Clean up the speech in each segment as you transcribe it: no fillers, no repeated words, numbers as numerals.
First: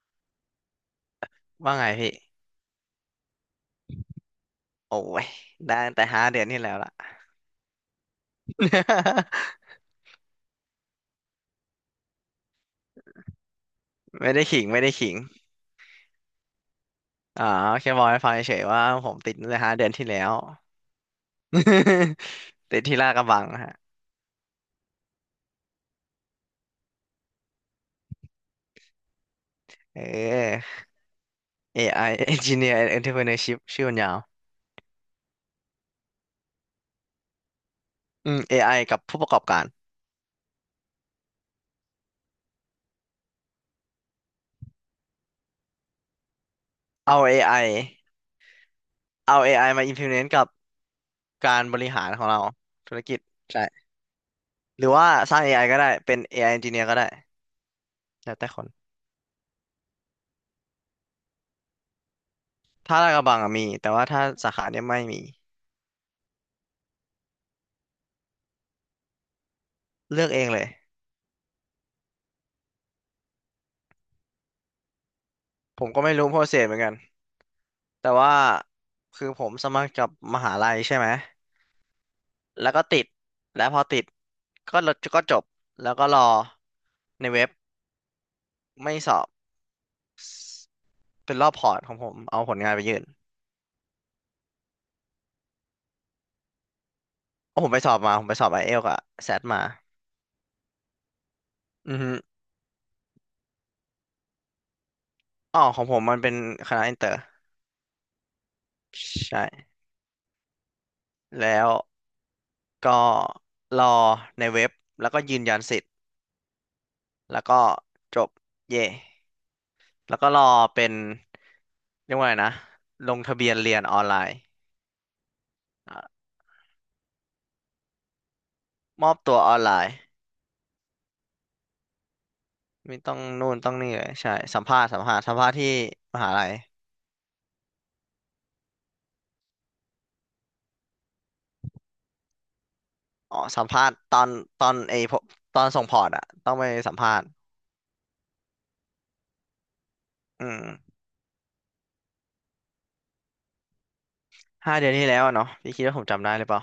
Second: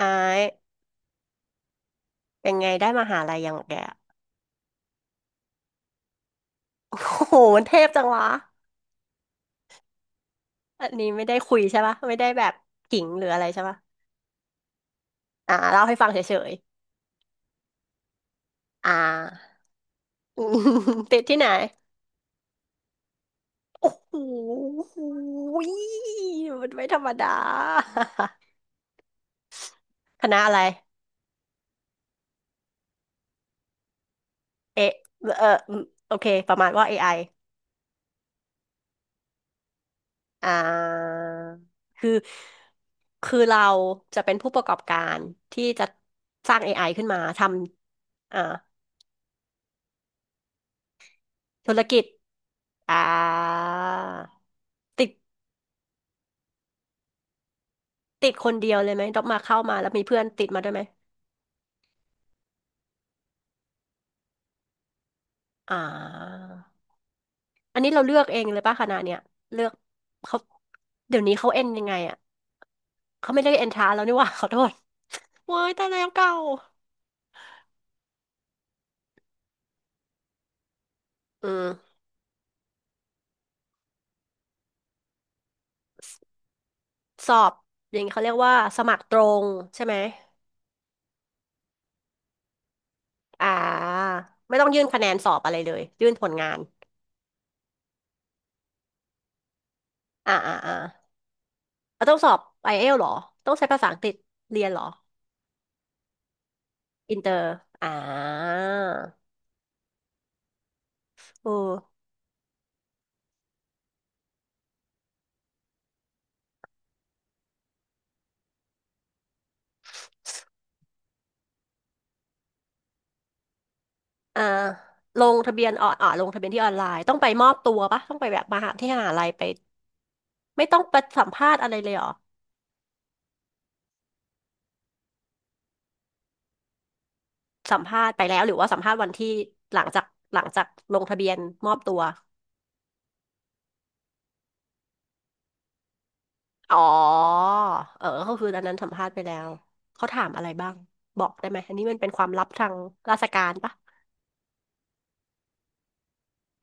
อายว่าไงพี่ เป็นไงได้มหาลัยยังแกอะโอ้ยได้ตั้งแต่ห้าเดือนที่แล้วล่ะ โอ้โหมันเทพจังวะ อันนี้ไม่ได้คุยใช่ปะ ไม่ได้แบบขิงหรืออะไรใช่ปะ ไม่ได้ขิงไม่ได้ขิงอ่าเล่าให้ฟังเฉยอ๋อแค่บอกให้ฟังเฉยๆว่าๆ ผมติดตั้งแต่ห้าเดือนที่แล้ว อืมติดที่ไหน ติดที่ลาดกระบังฮะโอ้โหมันไม่ธรรมดา เคณะอะไร ออ AI Engineer and Entrepreneurship ชื่อมันยาวเอะเอออืมโอเค ประมาณว่า AI อไออืม AI กับผู้ประกอบการ อ่า คือ คือเราจะเป็นผู้ประกอบการที่จะสร้าง AI ขึ้นเอา มาท AI ำ เอา AI มา implement กับการธุบรริกิหาจ รของเราธุอ่รกิจ าใช่ หรือติว่าสร้าดง AI ก็ได้ เป็น AI Engineer ก็ได้ติแล้ดวคแต่นคนเดียวเลยไหมด็อกมาเข้ามาแล้วมีเพื่อนติดมาด้วยไหมถ้าลาดกระบังอะมีแต่ว่าถ้าสาขาเนี่ยไม่มีอ่าอันนี้เราเลือกเองเลยป่ะคณะเนี่ยเลือกเลือกเขาเองเลย เดี๋ยวนี้เขาเอ็นยังไงอ่ะเขาไม่ได้เอ็นทรานแล้วนี่หว่า ขอโทษเว้ยผตายมก็แล้วไม่รู้เก่าโปรเซสเหมือนกันแต่ว่าคือผมสมัครกับมหาลัยใช่ไหมอืมแล้วก็ติดแล้วพอติดก็ลดก็จบแล้วก็สรอในอเว็บบอย่างนี้เขาเรียกว่าสมัไม่ครสตอรบงใช่ไหมเป็นรอบพอร์ตของผมเอาผลงานไปยื่นอ่าไม่ต้องยื่นคะแนนสอบอะไรเลยยื่นผลงานโอ้ผมไปสอบมาผมไปสอบไอเอลกับแซดมาอ่าอ่าอ่าอือเราฮึต้องสอบไอเอลหรอต้องใช้ภาษาอังกฤษเรียนเหรออ๋อของผมมันเป็นคณะอินเตออิร์นเตอร์อ่าใช่โอ้ แล้วก็รอในเว็บแล้วก็ยืนยันสิทธิ์แล้วก็จบเย่ แล้วก็รอเป็นเรียกว่าไงนะลงทะเบียนเรียนออนไลน์อ่าลอ่ะงทะเบียนที่ออนไลน์ต้องไปมอบตัวปะต้องไปแบบมหาที่มมหาอบลัยตัวไปออนไลน์ไม่ต้องไปสัมภาษณ์อะไรเลยเหรอไม่ต้องนู่นต้องนี่เลยใช่สัมภาษณ์สัมภาษณ์ที่มหาลัยสัมภาษณ์ไปแล้วหรือว่าสัมภาษณ์วันที่หลังจากหลังจากลงทะเบียนมอบตัวอ๋อสัมภาษณ์ตอนไอพกตอนส่งพอร์ตอะต้องไปอ๋อสัมภาษณ์เออก็คืออันนั้นสัมภาษณ์ไปแล้วเขาถามอะอืไรบ้างมบอกได้ไหมอันนี้มันเป็นความลับทางราชการปะ ห้าเดือนที่แล้วอะเนาะพี่คิดว่าผมจำได้หรือเปล่า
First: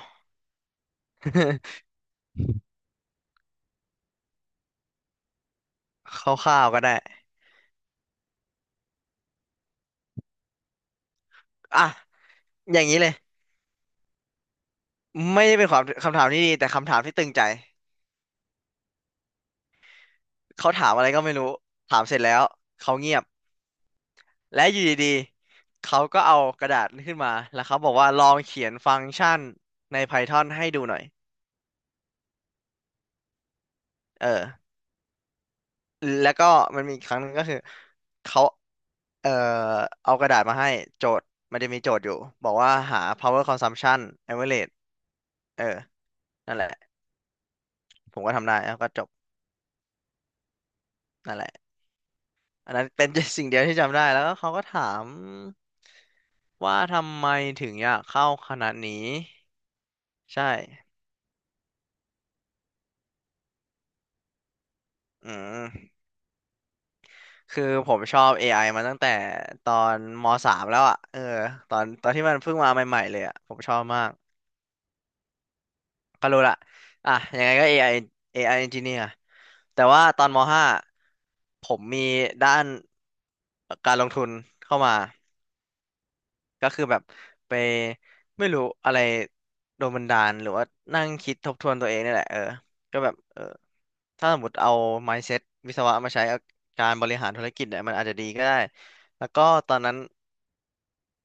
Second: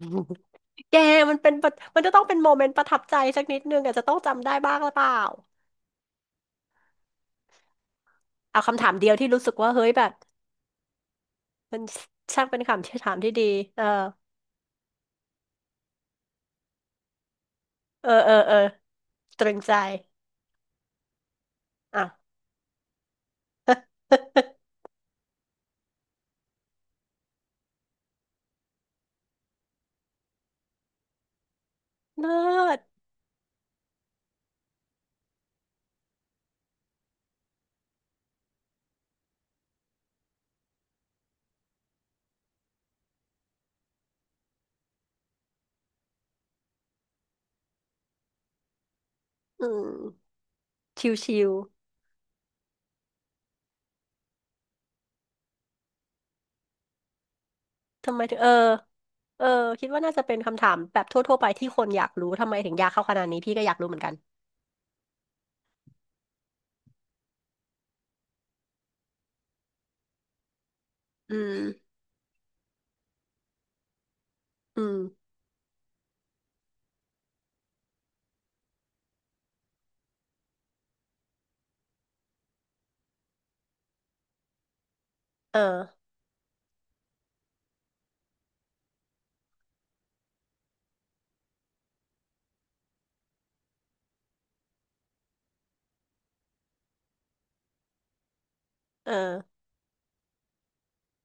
แกมันเป็นประมันจะต้องเป็นโมเมนต์ประทับใจสักนิดนึงอาจจะต้องจำได้บ้างหรือเปล่า คร่าวๆก็ได้เอาคำถามเดียวที่รู้สึกว่าเฮ้ยแบบมัอ่ะนช่างเป็นอย่างนี้คำเลถายมที่ดีเออ ไม่ได้เป็นความคำถามที่ดีแต่คำถามที่ตึงใจเออเออเออตรึงใจเขาถามอะไรก็ไม่รู้ถาอ่ะ มเสร็จแล้วเขาเงียบ และอยู่ดีๆเขาก็เอากระดาษขึ้นมาแล้วเขาบอกว่าลองเขียนฟังก์ชันใน Python ให้ดูหน่อย เลิศเออ แล้วก็มันมีอีกครั้งหนึงก็คือเขา เอ่อเอากระดาษมาให้โจทย์มันจะมีโจทย์อยู่บอกว่าหา power consumption average เออนั่นแหละผมก็ทำได้แล้วก็จบอืมชนั่ินแหวละอันนั้นเป็น สิ่งเดียวที่จำได้แล้วก็เขาก็ถามว่าทำไมถึงอยากๆทำไมเข้าถึงเอคอณะนี้เออคิดว่าน่าจะเป็นใช่คำถามแบบทั่วๆไปที่คนอยากรู้ทำไมถึงยากเข้าขนาดนี้พี่ก็อยากรู้เหมือนกันอืม คือผมชอบ AI มาตั้งแต่ตอนมสามแล้วอ่ะเอออืมตอนที่มันเพิ่งมาใหม่ๆเลยอ่ะผมชอบมากอืมก็รู้ละอ่ะยังไงก็ AI Engineer แต่ว่าตอนมห้าผมมีด้านการลงทุนเข้ามาเออก็คือแบบไปไม่รู้อะไรโดนบันดาลหรือว่านั่งคิดทบทวนตัวเองนี่แหละเออก็แบบเออถ้าสมมติเอา mindset วิศวะมาใช้กับการบริหารธุรกิจเนี่ยมันอาจจะดีก็ได้เอแล้วก็อตอนนั้น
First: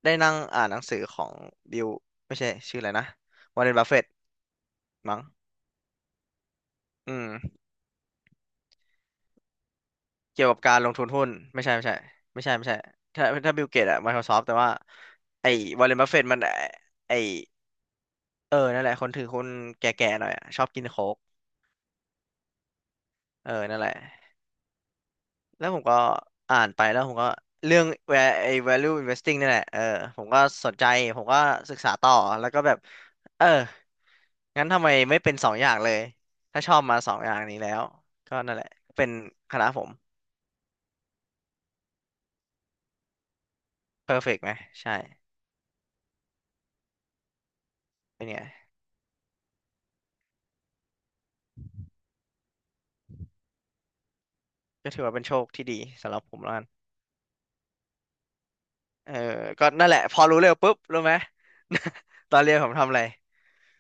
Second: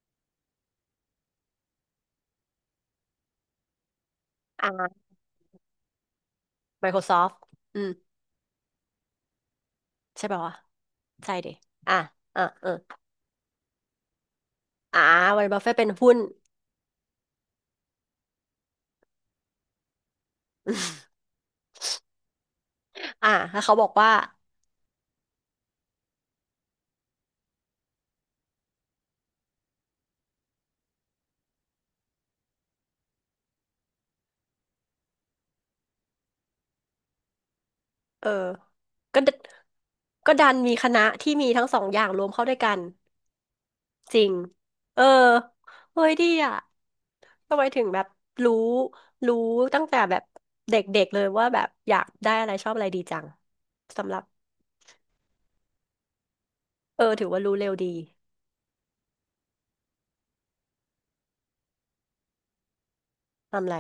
ได้นั่งอ่านหนังสือของบิลไม่ใช่ชื่ออะไรนะวอร์เรนบัฟเฟตอ่า มั้งอื Microsoft มอืมใช่ป่าวเกี่ยววะกับการลงทุนหุ้นใช่ดิไม่ใช่อ่ะไม่อ่ะใช่เออถ้าบิลเกตอะ Microsoft แต่ว่าอ่าวันไอ้บัฟเฟตวเป็อนร์เรนบัหุ้ฟเฟน ตมันไอ้ไอ้เออนั่นแหละคนถือหุ้นแก่ๆหน่อยอะชอบกินโค้ก อ่าเออแล้วเขานั่นบแหอกละ ว่าแล้วผมก็อ่านไปแล้วผมก็เรื่อง where ไอ้ value investing นี่แหละเออผมก็สนใจผมก็ศึกษาต่อแล้วก็แบบเอองั้นทำไมไม่เป็นสองอย่างเลยถ้าชอบมาสองอย่างนี้แล้วเออก็นั่นแหละเป็นก็ดคณะผม ก็ดันมีคณะที่มีทั้งสองอย่างรวมเข้าด้วยกัน จริง perfect ไหมใช่เออเฮ้ยดีอ่ะทำไมถึงแบบเป็นรู้ไงรู้ตั้งแต่แบบเด็กๆเลยว่าแบบอยากได้อะไรชอบอะไรดีจังสำหรับก็ถือว่าเป็นโชคที่ดีสำหรับผมแล้วกันเออถือว่ารู้เร็วดีเออก็นั่นแหละพอรู้เร็วปุ๊บรู้ไหม ตอนเรียนผมทำอะไรทำอะไร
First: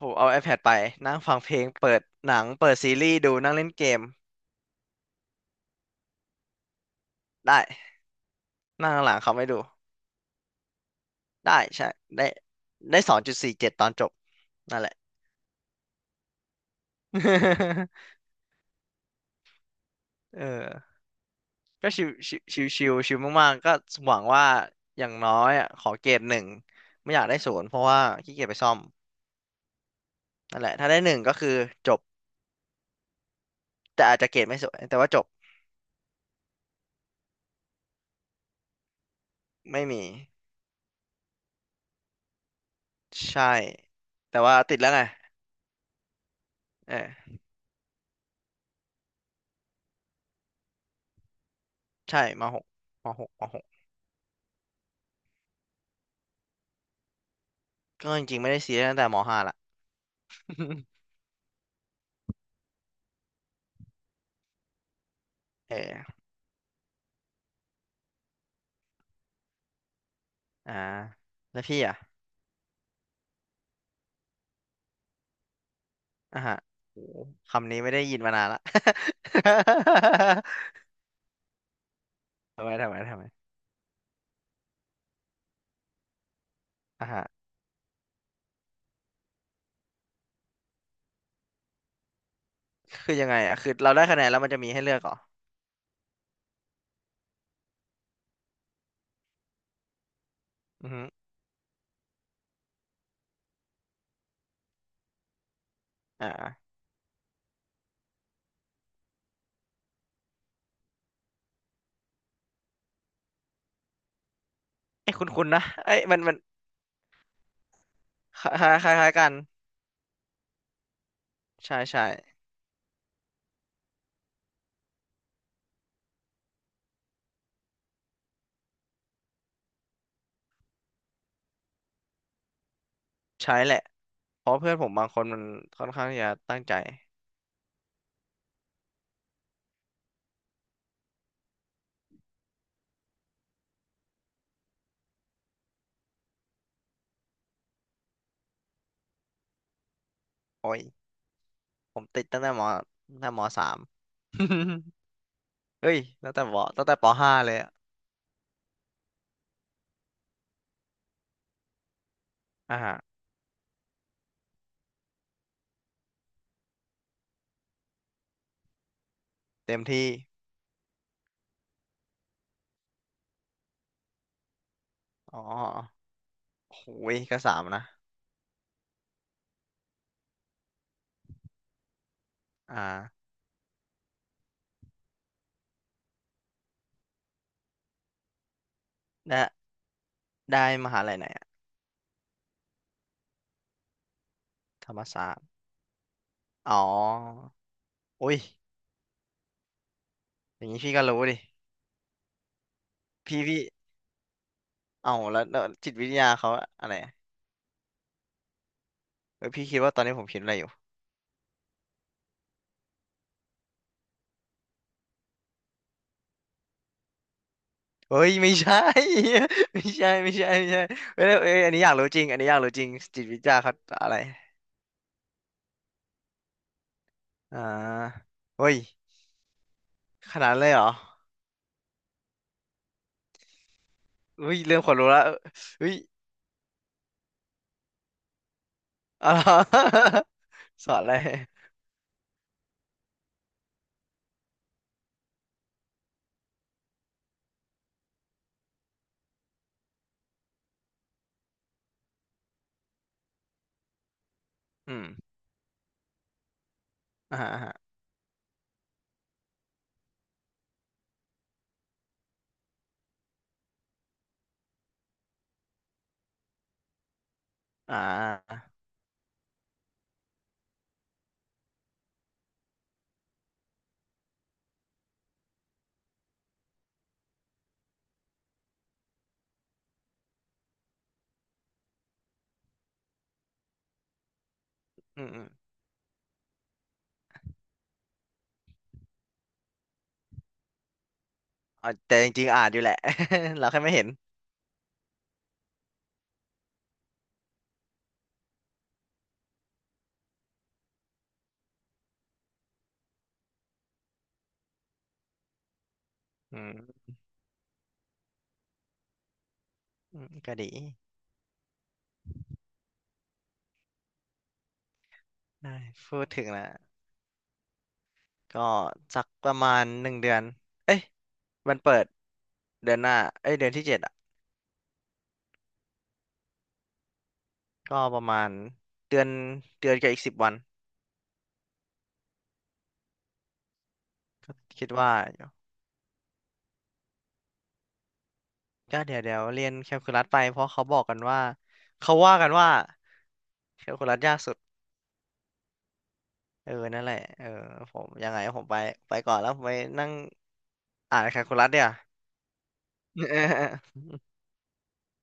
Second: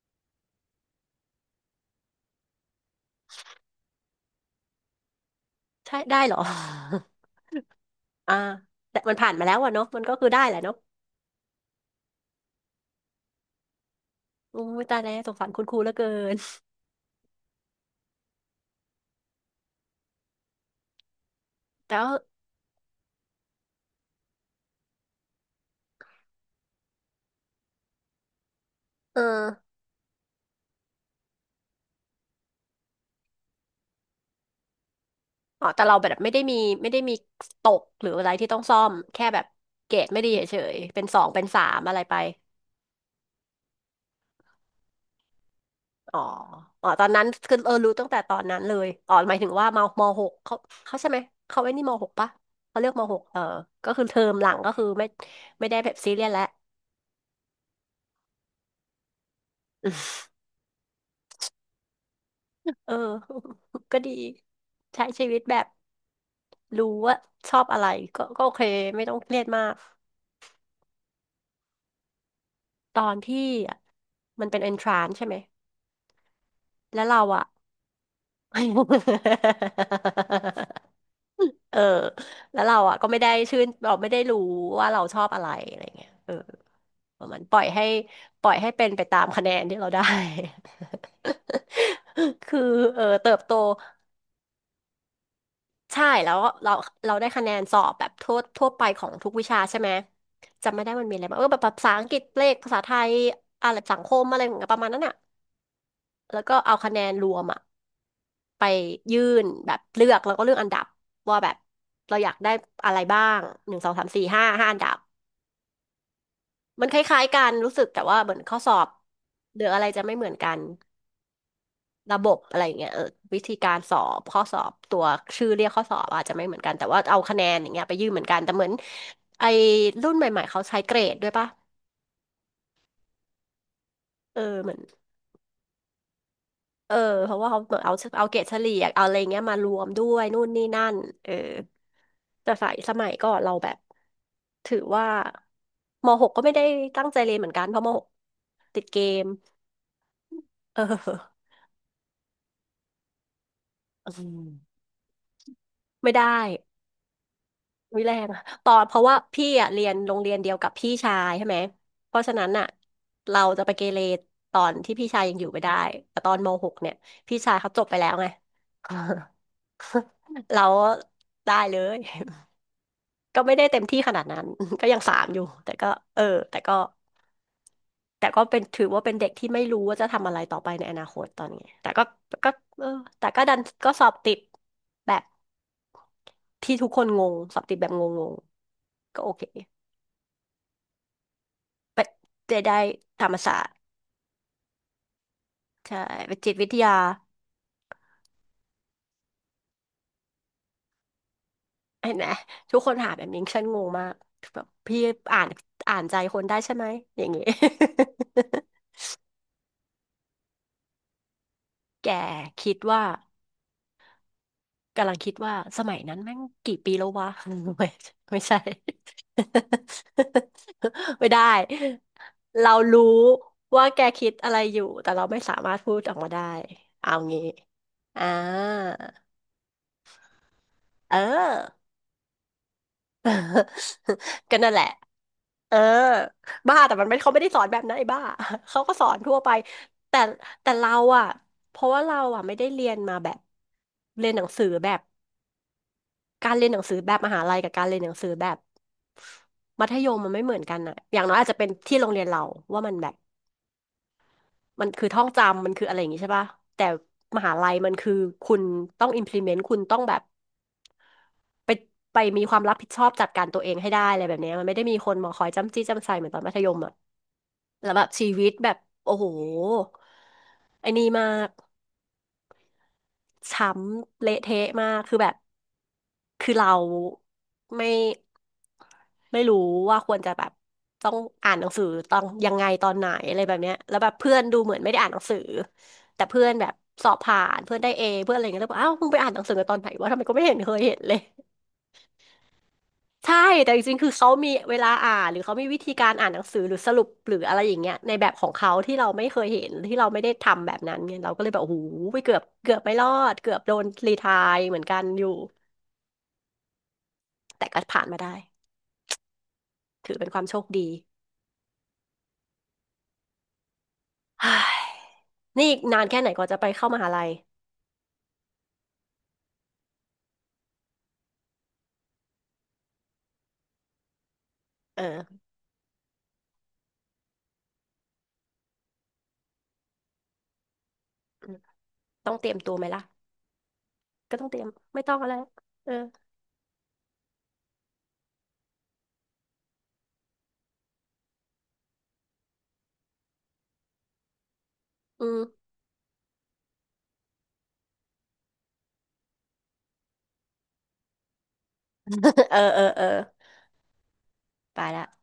ผมเอา iPad ไปนั่งฟังเพลงเปิดหนังเปิดซีรีส์ดูนั่งเล่นเกมใช่ได้เหรอ ได้ อ่านั่งแต่ข้างหมัลันงผ่านเขามาไม่แล้ดู วอะเนาะมันก็คือได้แหละเนาะได้ใช่ได้ได้2.47ตอนจบอู้นั่นยแหละ ตายแล้วสงสารคุณครูเหลือเกิน เออ ก็แต่ว่าชิวมากๆก็หวังว่าอย่างน้อยอ่ะขอเกรดหนึ่งไม่อยากได้ศูนย์เพราะว่าขี้เกียจไปซ่อมเออนั่นแหละถ้าได้หนึ่งก็คือจบแต่อาจจะเกรดไม่สวยแต่ว่าจบแต่เราแบบไม่ได้มีตกหรืออะไรที่ต้องซ่อมแค่แบบไม่เกรมีดไม่ดีเฉยๆเป็นสองเป็นสามอะไรไป ใช่แต่ว่าติดแล้วไงอ๋ออ๋อ เอตอนนั้นอคือเออรู้ตั้งแต่ตอนนั้นเลยอ๋อหมายถึงว่าหกเขาใช่ไหมเขาไอ้นี่มหกใช่ปะมหกเขาเรียกมหกเออมหกก็คือเทอมหลังก็คือไม่ได้แบบซีเรียสแล้ว ก็จริงๆไม่ได้ซีเรียสตั้งแต่มห้าละ เออ ก็ดีใช้ชีวิตแบบเออรู้ว่าชอบอะไรก็โอเคไม่ต้องเครียดมากอ่าแล้วพี่อ่ะ ตอนพี่อ่ะมันเป็นเอนทรานใช่ไหมอ่ะฮะแล้โอ้วเราอ่ะ คำนี้ไม่ได้ยินมานานละ เออแล้วเราอ่ะก็ไม่ทำไมได้ชื่นเราไม่ได้รู้ว่าเราชอบอะไรอะไรเงี้ยเอออ่ะปฮะระมันปล่อยให้ปล่อยให้เป็นไปตามคะแนนที่เราได้ คือเออคือยัเติงไงบโตอ่ะคือเราได้คะแนนแล้วมันจะมีให้เลือกเหรอใช่แล้วเราได้คะแนนสอบแบบทั่วไปของทุกวิชาใช่ไหมจำไม่อืได้อฮึมันมีอะไรบ้างเออแบบภาษาอังกฤษเลขภาษาไทยอะไรสังคมอะไรอย่างเงี้ยประมาณนั้นอ่ะ อแล้วก็่าเอาคะแนนรวมอะไปยื่นแบบเลือกแล้วก็เลือกอันดับว่าแบบเราอยากได้อะไรบ้างหนึ่งสองสามสี่ห้าห้าอันดับเอ้ยคุ้นๆนะเอ้ยมันมันคล้ายๆกันรู้สึกแต่ว่าเหมือนข้อสอบคล้ายกันหรืออะไรจะไม่เหมือนกันใช่ระบบอะไรอย่างเงี้ยเออวิธีการสอบข้อสอบตัวชื่อเรียกข้อสอบอาจจะไม่เหมือนกันแต่ว่าเอาคะแนนอย่างเงี้ยไปยื่นเหมือนกันแต่เหมือนไอ้รุ่นใหม่ๆเขาใช้เกรดด้วยปะใช่แหละเออเพราะเหเพื่มืออนน ผมบางคนมันค่อนข้างที่จะตั้งใจเออเพราะว่าเขาเหมือนเอาเอาเกรดเฉลี่ยเอาอะไรเงี้ยมารวมด้วยนู่นนี่นั่นเออแต่สายสมัยก่อนเราแบบถือว่ามหกก็ไม่ได้ตั้งใจเรียนเหมือนกันเพราะมหกติดเกมโอ้เอยอผมติดตั้งแต่มสาม อืม เฮ้ยไม่ได้ตั้งแต่ปห้าเลยอะวิแรงอะตอนเพราะว่าพี่อ่ะเรียนโรงเรียนเดียวกับพี่ชายใช่ไหมเพราะฉะนั้นอ่ะอ่าฮะเราจะไปเกเรตอนที่พี่ชายยังอยู่ไม่ได้แต่ตอนมหกเนี่ยพี่ชายเขาจบไปแล้วไง เต็มที่ เราได้เลย ก็ไม่ได้เต็มที่ขนาดนั้น ก็ยังสามออ๋อยู่แต่ก็เออแต่ก็โอ้ยก็สามนะแต่ก็เป็นถือว่าเป็นเด็กที่ไม่รู้ว่าจะทำอะไรต่อไปในอนาคตตอนนี้แต่ก็ก็อ่าเออแต่ก็ดันก็สอบติดแบบที่ทุกคนงงสอบติดแบบงงๆก็โอได้เคได้มหาลัยไหน ไปเจได้ธรรมศาสตร์ธรรมศาสตร์ใช่ไปจิตวิอ๋ทยาออุ้ยอย่างนี้พี่ก็รู้ดิเห็นไหมทุกคนถามแบบนี้พี่ฉัพี่นงงมากแบบพี่เอ้าอ่านแล้วจิตอ่านวิทใจยาคนเขาได้ใช่ไหมอะไรอะอย่างงี้ เออพี่คิดว่าตอนนี้ผมคิดอะไรอยู่แกคิดว่า กำลังคิดว่าสมัยนั้นแม่งกี่ปีแล้ววะ ไม่เฮ้ยไม่ไม่ใช่ ใช่ ไม่ใช่ไม่ใช่ไม่ใช่ เอ้ไม่ยได้อันนี้อยากรู้จริงอันนี้อยากเรารู้จริงรู้จิตวิทยาเขาว่าแกอะไรคิดอะไรอยู่แต่เราไม่สามารถพูดออกมาได้เอางี้อ่าอ่าเฮ้ยขนาดนั้นเลยเหรอเออ เฮ้ก็ยนั่นเริ่แหมละขนลุกแล้วเออเฮ้ยบ้าแต่มันไม่เขาไม่ได้สอนแบบนั้นไอ้บ้า เขาก็สอนอ๋อ ทั่วไปแต่สเราอนอะไรอะเพราะว่าเราอะไม่ได้เรียนมาแบบเรียนหนังสือแบบ การเรียนหนังสือแบบมหาลัยกับการเรียนหนังสือแบบมัธยมมันไม่เหมือนกันอะอย่างน้อยอาจจะเป็นที่โรงเรียนเราว่ามันแบบมันอืคืมอท่องจำมันคืออะไรอย่างงี้ใช่ป่ะแต่อ่ามหาลัฮะยมันคือคุณต้อง implement คุณต้องแบบไปไปมีความรับผิดชอบจัดการตัวเองให้ได้อะไรแบบเนี้ยมันไม่ได้มีคนมาคอยจ้ำจี้จ้ำไซเหมือนตอนมัธยมอะแล้วอ่แบบชีวิตาแบบโอ้โหไอ้นี่มาก ช้ำเละเทะมากคือแบบคือเราไม่ไม่รู้ว่าควรจะแบบต้องอ่านหนังสือต้องยังไงตอนไหนอะไรแบบเนี้ยแล้วแบบเพื่อนดูเหมือนไม่ได้อ่านหนัอืงมสือแต่เพื่อนแบบสอบผ่านเพื่อนได้เอเพื่อนอะไรเงี้ยแล้วบอกอ้าวมึงไปอ่านหนังสือกันตอนไหนวะทำไมก็ไม่เห็นเคยเห็นเลย อ่าแต่จริงๆอ่านอยู่แหละ ใช่ เราแต่จแค่ไม่ริงๆเห็คืนอเขามีเวลาอ่านหรือเขามีวิธีการอ่านหนังสือหรือสรุปหรืออะไรอย่างเงี้ยในแบบของเขาที่เราไม่เคยเห็นที่เราไม่ได้ทำแบบนั้นเนี่ยเราก็เลยแบบโอ้โหไปเกือบไม่รอดเกือบโดนรีไทร์เหมือนกันอยู่อืมแต่ก็ผ่านมาได้ถือเป็นความก็โชคดี ดี เฮ้ยนี่อีได้กนานแค่พูไหดนกถึงว่าจะไปแล้วเข้ามหาลัยก็สักประมาณ1 เดือนเอ้ยมันเปิดเดือนหน้าเอ้ยเดือนที่ 7อ่ะเออก็ประมาณเดือนเดือนกับอีก10 วันอืมต้องเตรียมตัวไหมล่ะก็ต้องเตรียมคิดไม่ว่าต้องแล้วเออก็เดี๋ยวเรียนแคลคูลัสไปเพราะเขาบอกกันว่าเขาว่ากันว่าแคลคูลัสยากสุดอืม เออนั่นแหละเออผมยังไงผมไปไปก่อนแล้วผมไปนั่งอ่านแคลคูลัสเดี๋ยว เออเออเออา ไปละ